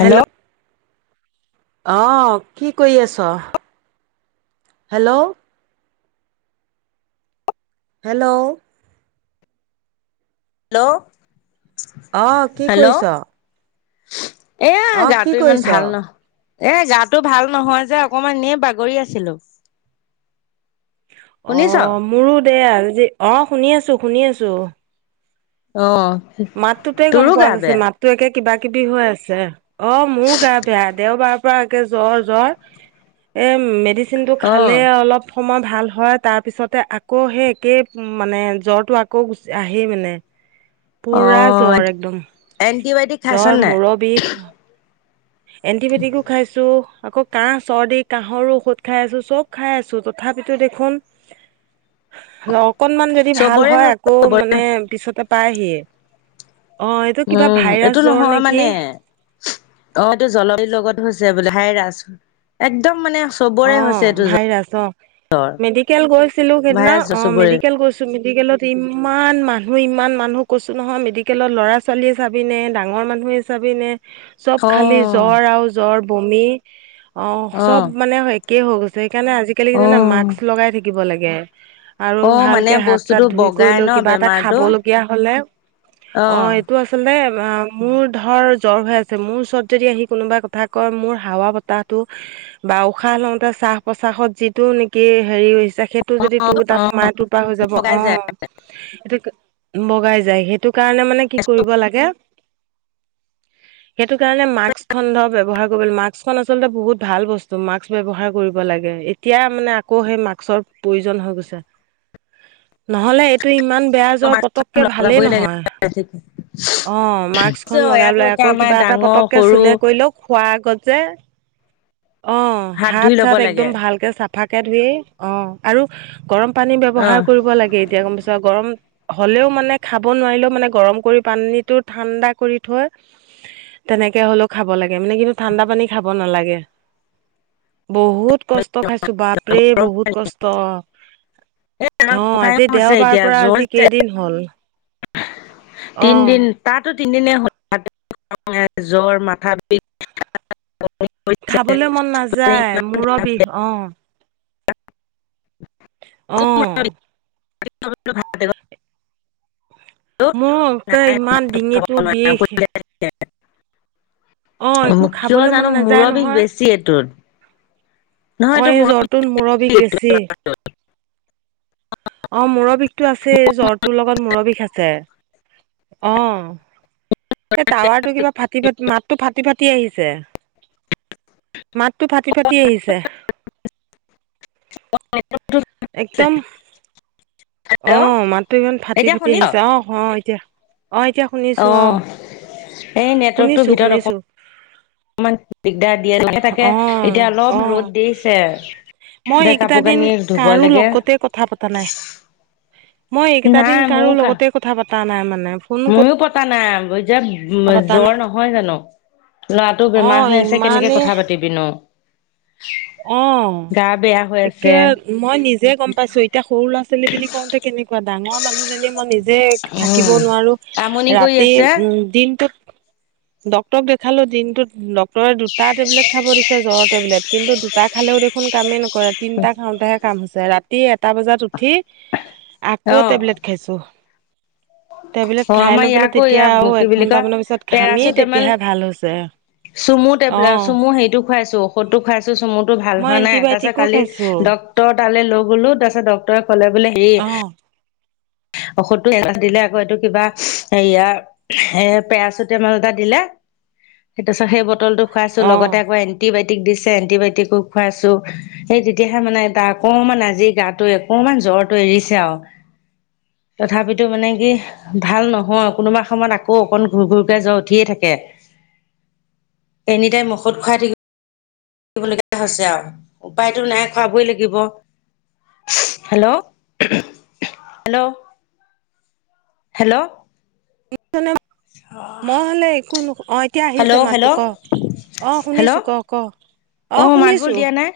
Hello অ', কি কৰি আছ? হেল্ল' হেল্ল' হেল্ল' অ' কি হেল্ল' কৰিছ? এয়া অ' কি গাটো ইমান কৰিছ? ভাল নহ এ গাটো ভাল নহয় যে অকমান এনে বাগৰি আছিলোঁ শুনিছ অ' মোৰো দে আজি অ শুনি আছোঁ শুনি আছোঁ অ' তোৰো গা বেয়া তোৰ একে কিবা কিবি হৈ আছে অ' মোৰো গা বেয়া দেওবাৰ পৰা একে জ্বৰ জ্বৰ এ মেডিচিনটো অ খালেই অলপ সময় ভাল হয় তাৰপিছতে আকৌ সেই একেই মানে জ্বৰটো আকৌ গুচ আহেই মানে অ পূৰা জ্বৰ একদম এন্টিবায়টিক খাইছ জ্বৰ নাই মূৰৰ বিষ এণ্টিবায়টিকো খাইছোঁ আকৌ কাহ চৰ্দি কাহৰো ঔষধ খাই আছোঁ চব খাই আছোঁ তথাপিতো দেখোন [inaudible] অকনমান যদি ভাল চবৰে হয় হৈছে আকৌ চবৰে মানে পিছতে পাইহিয়ে অ' এইটো কিবা উম ভাইৰাছ এইটো জ্বৰ নহয় নে কি মানে অ' এইটো [unintelligible] লগত হৈছে বোলে ভাইৰাছ একদম মানে অ চবৰে হৈছে এইটো ভাইৰাছ অ' মেডিকেল গৈছিলো সেইদিনা ভাইৰাছ অ চবৰে মেডিকেল গৈছি লো, মেডিকেলত ইমান মানুহ ইমান মানুহ কৈছো নহয় মেডিকেলত ল'ৰা ছোৱালীয়ে চাবি নে ডাঙৰ মানুহে চাবিনে চব অ খালি জ্বৰ আৰু জ্বৰ বমি অ' চব মানে একেই হৈ গৈছে সেইকাৰণে আজিকালি কি অ জানা মাস্ক লগাই থাকিব লাগে আৰু অ মানে ভালকে হাত চাত বস্তুটো ধুই কৰি বগাই লৈ ন কিবা এটা খাব বেমাৰটো লগীয়া হলে অ' এইটো আচ চলতে অ মোৰ ধৰ জ্বৰ হৈ আছে মোৰ ওচৰত যদি আহি কোনোবা কথা কয় মোৰ হাৱা বতাহটো [inaudible] বা উশাহ লওঁতে শ্বাস প্ৰশ্বাসত যিটো নেকি হেৰি হৈছে সেইট টো অ যদি তোৰ অ তাত সোমাই তোৰ পৰা হৈ যাব লগাই অ যায় এইটো বগাই যায় সেইটো কাৰণে মানে কি কৰিব লাগে সেইটো কাৰণে মাক্স খন ধৰ ব্যৱহাৰ কৰিব মাস্ক খন আচলতে বহুত ভাল বচ তু, মাক্স ব্যৱহাৰ কৰিব লাগে এতিয়া মানে আকৌ সেই মাক্সৰ প্ৰয়োজন হৈ গৈছে নহলে এইটো ইমান বেয়া জ্বৰ মাস্কখন পতককে ভালেই লগাবই লাগে নহয় অ মাক্সখন লগাই ইয়াতো লৈ একে আকৌ আমাৰ কিবা এটা ডাঙৰ পতককে সৰু চুলে কৰিলেও খোৱাৰ আগত যে অ' হাত ধুই ল'ব চাত একদম লাগে ভালকে চা ফাকে ধুই অ আৰু গৰম পানী অ ব্যৱহাৰ কৰিব লাগে এতিয়া গম পাইছা গৰম হলেও মানে খাব নোৱাৰিলেও মানে গৰম কৰি পানীটো ঠাণ্ডা কৰি থৈ তেনেকে হ'লেও খাব লাগে মানে কিন্তু ঠাণ্ডা পানী খাব নালাগে বহুত কষ্ট খাইছোঁ বাপৰে গৰম বহুত পানী কষ্ট এ আমাৰ অ' গোসাঁই আজি হৈছে দেওবাৰ এতিয়া পৰা জ্বৰ আজি যে কেইদিন হ'ল অ' তাৰতো তিনিদিনে হল [unintelligible] জ্বৰ মাথা বিষ হৈছে খাবলৈ মন নাযায় মূৰৰ বিষ অ' অ'। খুব [unintelligible] মোৰ একে ইমান ডিঙিটো বিষ একো অ' কিয় খাবলৈ মন জানো নাযায় মূৰৰ বিষ নহয় বেছি এইটোত নহয় অ' এইটো এই মূৰৰ জ্বৰটোত মূৰৰ বিষ বেছি। অ' মূৰৰ বিষটো আছেই, জ্বৰটোৰ লগত মূৰৰ বিষ আছে অ' এই টাৱাৰ টো কিবা ফাটি, ফাটি মাতটো ফাটি, ফাটি আহিছে মাতটো ফাটি, ফাটি আহিছে। একদম, হেল্ল' অ' মাতটো ইমান ফাটি, এতিয়া ফুটি শুনিছ আহিছে, আহ হ' এতিয়া অ' এতিয়া শুনিছোঁ অ' এই নেটৱৰ্কটো শুনিছো ভিতৰত অক শুনিছো অকমান দিগদাৰ দিয়ে তাকে, তাকে অ এতিয়া অ অলপ ৰ'দ দিছে মই দে এইকেইটা কাপোৰ দিন, কানি ধুব কাৰো লাগে লগতে কথা পতা নাই মই এইকেইটা দিন নাই কাৰো মোৰ কা লগতে কথা পতা নাই মানে। ফোন ময়ো পতা নাই বৈজাত পতা জ্বৰ নাই নহয় জানো। ল'ৰাটো অ বেমাৰ হৈ আছে কেনেকে ইমানে কথা পাতিবি নো। অ গা বেয়া হৈ আছে। একে মই নিজে গম পাইছোঁ, এতিয়া সৰু ল'ৰা ছোৱালী বুলি কওঁতে কেনেকুৱা ডাঙৰ মানুহজনীয়ে মই নিজে যে থাকিব নোৱাৰো আমনি কৰি ৰাতি আছে উ'ম দিনটোত ডক্টৰক দেখালো দিনটোত ডক্টৰে দুটা টেবলেট খাব দিছে জ্বৰৰ টেবলেট কিন্তু দুটা খালেও দেখোন কামেই নকৰে, তিনিটা খাওঁতেহে কাম হৈছে ৰা ৰাতি এটা বজাত উঠি আকৌ অ টেবলেট খাইছোঁ। টেবলেট অ খাই আমাৰ লৈ পেলাই ইয়াকো তেতিয়া ইয়াক আৰু কি বুলি কয় একঘন্টামানৰ পিছত ঘামি পেৰাচিটামল তেতিয়াহে ভাল হৈছে। চুমু অ টেবলেট, চুমু হেৰিটো খুৱাইছোঁ ঔষধটো খুৱাইছোঁ চুমুটো ভাল মই হোৱা নাই, তাৰ পাছত এন্টিবায়টিকো কালি খাইছো ডক্টৰ তালৈ লৈ গ'লো তাৰপাছত ড তই ক'লে বোলে অ হেৰি ঔষধটো এজাঁহ দিলে আকৌ এইটো কিবা হেয়া হে' পেৰাচিতেমল এটা দিলে, তাৰপাছত সেই বটলটো খুৱাইছোঁ অ লগতে আকৌ এ এণ্টিবায়টিক দিছে এণ্টিবায়টিকো খুৱাইছোঁ। সেই তেতিয়াহে মানে তাৰ অকমান আজি গাটোৱে অকমান জ্বৰটো এৰিছে আৰু। তথাপিতো মানে কি ভাল নহয়, কোনোবা সময়ত আকৌ অকণ ঘূৰ, ঘূৰকৈ জ্বৰ উঠিয়ে থাকে। এনি টাইম ঔষধ খুৱাই থাকি থাকিব লগীয়া হৈছে আৰু উপায়তো নাই খোৱাবই লাগিব। হেল্লো, হেল্লো হেল্লো [unintelligible] মই হ'লে একো নুশু, অ' এতিয়া আহিছে হেল্ল' মাতটো ক হেল্ল' অ' হেল্ল' শুনিছোঁ ক', ক' অ' মাতবোল শুনিছোঁ দিয়া নাই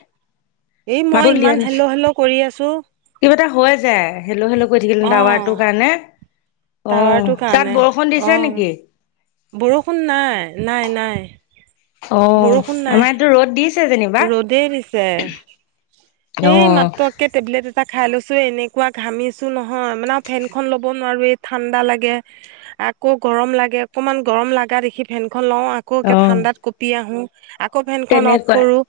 এই মই মাতবোল ইমান দিয়া নাই হেল্লো, হেল্লো কৰি আছোঁ কিবা এটা হৈ যায় হেল্লো, হেল্লো কৰি থাকিলে অ তাৱাৰটোৰ কাৰণে টাৱাৰটো অ' তাত কাৰণে বৰষুণ অ দিছে নেকি? বৰষুণ নাই, নাই, নাই। অ' বৰষুণ নাই আমাৰ ইয়াটো ৰ'দ দি ৰ'দেই দিছে, সেই অ' মাত কে টেবলেট এটা খাই লৈছোঁ এনেকুৱা ঘামিছোঁ নহয়, মানে ফেনখন ল'ব নোৱাৰোঁ, এই ঠাণ্ডা লাগে আকৌ গৰম লাগে, অকনমান গৰম লাগা দেখি ফেনখন লও আকৌ একে অ' ঠাণ্ডাত ক পি আহো আকৌ ফেনখন অফ তেনেকুৱা কৰোঁ,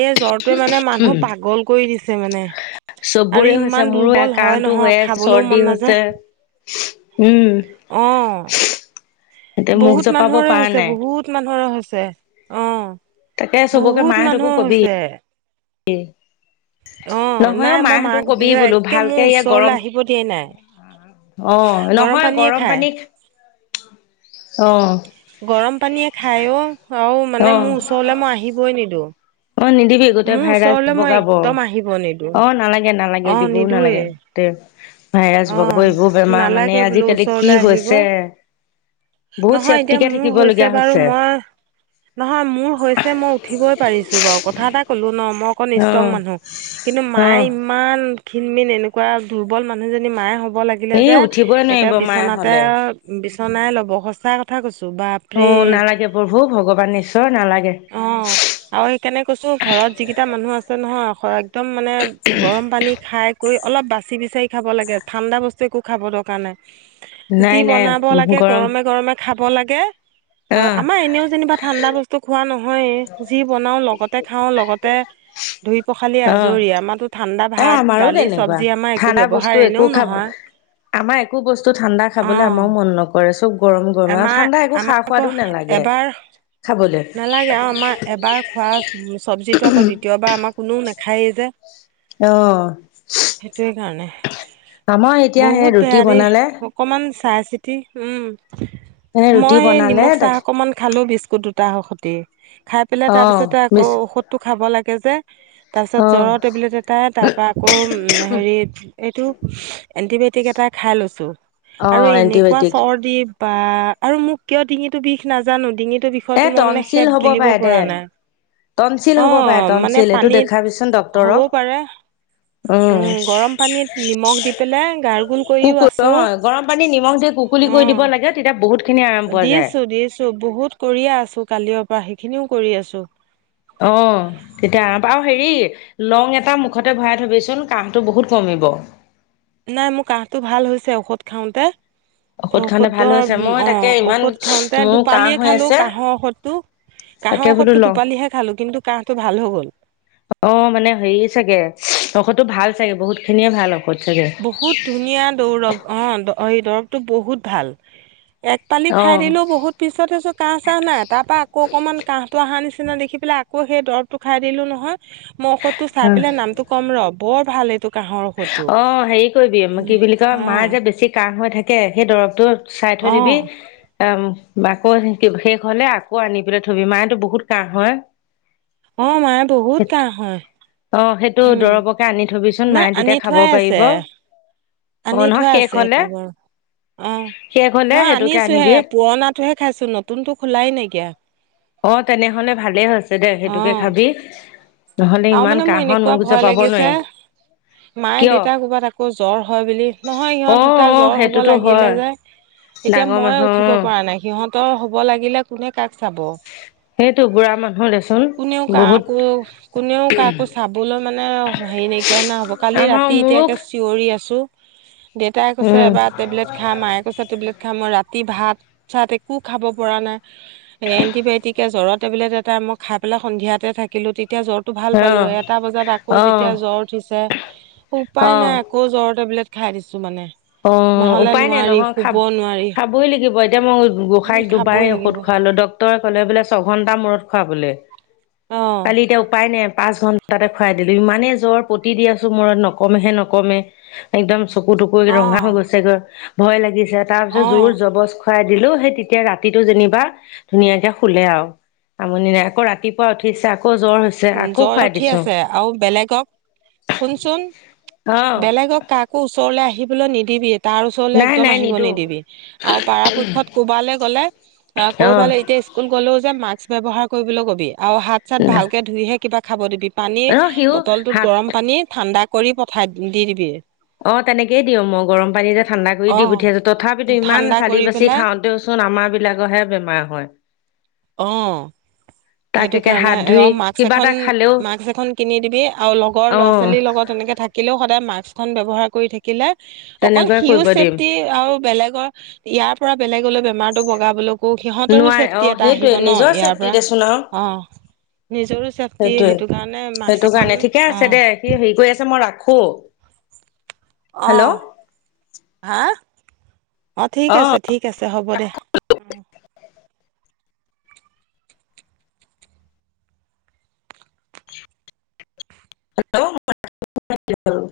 এই জ্বৰটোৱে মানে মানুহ পাগল কৈ দিছে মানে আৰু চবৰেই ইমান হৈছে মোৰো সেইয়া দুৰ্বল হয় কাঁহটো নহয় হৈ আছে খাবলৈও মন চৰ্দি নাযায় হৈছে উ'ম অ এতিয়া মুখ বহুত জপাব মানুহৰে পৰা হৈছে, নাই বহুত মানুহৰে হৈছে তাকে অহ। বহুত মানুহৰ হৈছে। এই অ নহয় অ নাই মই মাহঁতটো মাক কবি যে বোলো একে মোৰ ভালকে ইয়াক ওচৰলৈ গৰম আহিব দিয়াই নাই অ নহয় পানীয়ে গৰম খায় পানী, অহ গৰম পানীয়ে খাই অ আৰু মানে অ' মোৰ ওচৰলে মই আহিবই নিদওঁ। অ নিদিবি গোটেই ভাইৰাছ বগাব, একদম আহিব নিদো অ নালাগে নালাগে অ দিবও নিদোৱে নালাগে। তে ভাইৰাছ অ বগাব এইবোৰ বেমাৰ মানে নালাগে বোলো আজিকালি কি ওচৰলে আহিব হৈছে। বহুত নহয় এতিয়া চছেফটিকে মোৰ থাকিব লগীয়া বাৰু হৈছে। মই নহয় মোৰ হৈছে মই উঠিবই পাৰিছো বাৰু কথা এটা কলো ন মই অক ইচ অ টং মানুহ কিন্তু অ মায়ে ইমান ক্ষীণমিন এনেকুৱা দুৰ্বল মানুহজনী মায়ে হ'ব লাগে লাগিলে এই যে উঠিবই এতিয়া নোৱাৰিব মায়ে বিচনাতে হলে বিচনাই ল'বসচাৰ কথা কৈছো বা অ নালাগে প্ৰভু ভগৱান ঈশ্বৰ নালাগে। অ আৰু সেইকাৰণে কৈছো ঘৰত যিকেইটা মানুহ আছে নহয় হৈ একদম মানে গৰম পানী খাই কৈ অলপ বাচি বিচাৰি খাব লাগে, ঠাণ্ডা বস্তু একো খাব দৰকাৰ নাই, নাই যি নাই বনাব লাগে গৰম গৰমে গৰমে খাব লাগে আৰু আহ আমাৰ এনেও যেনিবা ঠাণ্ডা ব স্তু খোৱা নহয়, যি বনাও লগতে খাওঁ লগতে ধুই পখালি আহ আজৰি আমাৰো ঠাণ্ডা এ ভাত আমাৰো দালি তেনেকুৱা চব্জি আমাৰ এ ঠাণ্ডা বস্তু একো খাব আমাৰ একো বস্তু ঠাণ্ডা অ খাবলৈ আমাৰও মন নক ৰে চব গৰম গৰমে আৰু আমাৰ ঠাণ্ডা একো আমাৰ খা আকৌ সোৱাদো নালাগে এবাৰ খাবলে। নালাগে আৰু আমাৰ এবাৰ খোৱা চব্জিটো আকৌ দ্বিতীয়বাৰ আমাৰ কোনেও নাখায়েই যে। অহ। সেইটোৱে কাৰণে, আমাৰ এতিয়া সেই বহুত ৰুটি বেয়া দেই। বনালে অকণমান চাই চিতি, এ উম। ৰুটি মই সেই বনালে নিমখ তাক চাহ অকণমান খালোঁ বিস্কুত দো তাসতি খাই পেলাই অ তাৰপিছতে আকৌ মিছ ঔষ টো খাব লাগে যে তাৰপিছত অ জ্বৰৰ টেবলেট এ টা তাপা আকৌ হেৰি এইটো এন্টিবায়টিক এটা খাই লৈছো। অ আৰু এনেকুৱা এণ্টিবায়টিক চৰ্দি বা আৰু মোক কিয় ডিঙিতটো বিষ নাজানো ডিঙিতটো বিষ এ খোৱাটো মই মানে টনচিল শেত হ'ব গিলিব পাৰে দে পৰা নাই। টনচিল অ হ'ব পাৰে মানে টনচিল এইটো পানীত দেখাবিচোন ডক্তৰক হবও পাৰে। উম গৰম পানীত নিমখ দি পেলাই গাৰ গোল কৰিও আছো। খুলি কৈ দিব লাগে তেতিয়া বহুত খিনি আৰাম পোৱা যায়। দি আছো বহুত কৰিয়ে আছো কালিৰ পৰা সেইখিনিও কৰি আছো। অ। তেতিয়া আওঁ পা আৰু হেৰি লং এটা মুখতে ভৰাই থবিচোন কাহটো বহুত কমিব। নাই মোৰ কাঁহটো ভাল হৈছে ঔষধ খাওঁতে। [unintelligible] ঔষধ ভাল হৈছে মই অ তাকে ইমান ঔষধ খাওঁতে মোৰ কাহ দুপালিয় হৈ খালো আছে কাঁহৰ ঔষধটো। কাঁহৰ তাকে বোলো ঔষধটো লওঁ টোপালিহে খালো কিন্তু কাহটো ভাল হৈ গ'ল। অ মানে হেৰি চাগে ঔষধটো ভাল চাগে বহুত খিনিয়ে ভাল অ। বহুত ধুনীয়া দৌৰৱ অ এই দৰৱটো বহুত ভাল। এক পালি অ খাই দিলোও বহুত পিছত চাইছো কাহ চাহ নাই তাৰ পৰা আকৌ অকণমান কাহটো অহা নিচিনা দেখি পেলাই আকৌ সেই দৰবটো খাই দিলো নহয় মই ঔষধটো চাই পেলাই নামটো কম ৰ বৰ ভাল এইটো কাঁহৰ ঔষধটো অ হেৰি কৰিবি কি বুলি কয় অ মাৰ যে বেছি কাহ হৈ থাকে সেই দৰবটো চাই থৈ দিবি অ', অ আকৌ শেষ হলে আকৌ আনি পেলাই থবি মাৰতো বহুত কাহ হয় অ মাঁৰ বহুত কাহ হয় অ সেইটো উম, দৰবকে আনি থবিচোন নাই মায়ে আনি তেতিয়া খাব থোৱাই আছে, পাৰিব। অ আনি নহয় থোৱা আছে শেষ হলে সেইটো বাৰু অ শেষ হলে নহয় সেইটোকে আনিছোহে আনিবি পুৰণাত টোহে খাইছো নতুনতো খোলাই নাইকিয়া। অ তেনেহলে ভালেই হৈছে দে সেইটোকে অ', খাবি। নহলে আৰু ইমান মানে মোৰ কাহত এনেকুৱা মোক যে ভয় পাব লাগিছে নোৱাৰি। মায়ে কিয় দেউতা ক'ৰবাত আকৌ জ্বৰ হয় বুলি, নহয় অ সিহঁত দুটা অ জ্বৰ হব সেইটোতো হয় লাগিলে যে এতিয়া ডাঙৰ মইয়ে মানুহ উঠিব অ পৰা নাই, সিহঁতৰ হব লাগিলে কোনে কাক চাব। সেইটো বুঢ়া মানুহ দেচোন কোনেও বহুত কাকো কোনেও কাকো চাবলৈ মানে হেৰি নাইকিয়া নিচিনা হ'ব, কালি আমাৰ ৰাতি এতিয়া মোৰো কে চিঞৰি আছোঁ, দেউতাই কৈছে উম এবাৰ টেবলেত খা মায়ে কৈছে টেবলেট খা মই ৰাতি ভাত চাত একো খাব পৰা নাই। এ এণ্টিবায়টিকে জ্বৰ টেবলেট এটা মই খাই পেলাই সন্ধিয়াতে থাকিলো, তেতিয়া জ্বৰ ভাল অ পালো এটা বজাত আকৌ অ যেতিয়া জ্বৰ উঠিছে, অ উপায় নাই আকৌ জ্বৰ টেবলেট খাই দিছো মানে। অ' নহ'লে উপায় নাই নোৱাৰি নহয় শুব খাব নোৱাৰি খাবই লাগিব এতিয়া মই উম গোঁসাইক খাবই দুবাৰেই ঔষধ লাগিব খোৱালো ডক্তৰে ক'লে ছঘণ্টাৰ মুৰত খুৱাবলৈ অ কালি এতিয়া উপাই নাই পাঁচ ঘণ্টা তাতে খুৱাই দিলো। ইমানে জ্বৰ পতি দি আছো মুৰত নকমেহে নকমে একদম চকু টকু অ ৰঙা হৈ গৈছেগৈ ভয় লাগিছে তাৰ পিছত অ জোৰ জবজ খুৱাই দিলো, সেই তেতিয়া ৰাতিটো যেনিবা ধুনীয়াকে শুলে আও আমনি নাই, আকৌ ৰাতিপুৱা উঠিছে আকৌ জ্বৰ হৈছে। উম, আকৌ জ্বৰ খুৱাই উঠি দিছো আছে, আৰু বেলেগক শুনচোন অ বেলেগক কাকো ওচৰলৈ আহিবলৈ নিদিবি। তাৰ ওচৰলৈ নাই একদম নাই আহিব নিদো নিদিবি, আৰু পৰাপক্ষত ক'ৰবালে গ'লে আ অ ক'ৰবালে এতিয়া স্কুল গ'লেও যে মাক্স ব্যৱহাৰ কৰিবলৈ কবি, আৰু হাত চাত ভালকে ধুইহে কিবা খাব দিবি। পানী অ সিও বটলটোত হাত গৰম পানী ঠাণ্ডা কৰি পঠাই দি দিবি। অ' তেনেকেই দিও মই গৰম পানী যে ঠাণ্ডা কৰি অ দি পঠিয়াইছো তথাপিতো ইমান ঠাণ্ডা চালি কৰি বাচি পেলাই থাকোতেও চোন আমাৰ বিলাকৰহে বেমাৰ হয়। অ' তাক সেইটো একে কাৰণে হাত এ ধুই অ মাক্স কিবা এখন এটা খালেও মাস্ক এখন কিনি দিবি, আৰু লগৰ অ ল'ৰা ছোৱালীৰ লগত এনেকে থাকে থাকিলেও সদায় মাস্কখন ব্যৱহাৰ কৰি থাকিলে অকল তেনেকুৱাই সিউ কৰিব দিম চেফটি আৰু বেলেগৰ ইয়াৰ পৰা বেলেগলৈ বেমাৰটো বগাবলৈ আকৌ সিহঁতৰো নোৱাৰে অ চেফটি এটা সেইটোৱে আহিব ন নিজৰ ইয়াৰ চেফটি পৰা। দেচোন আৰু অ নিজৰো চেফটি সেইটোৱে সেইটো কাৰণে সেইটো মাস্ক এখন, কাৰণে ঠিকে অ আছে দে সি হেৰি কৰি আছে মই ৰাখো। অ হেল্ল' হা অ' ঠিক আছে ঠিক আছে হ'ব দে। উম হেল্ল' [unintelligible]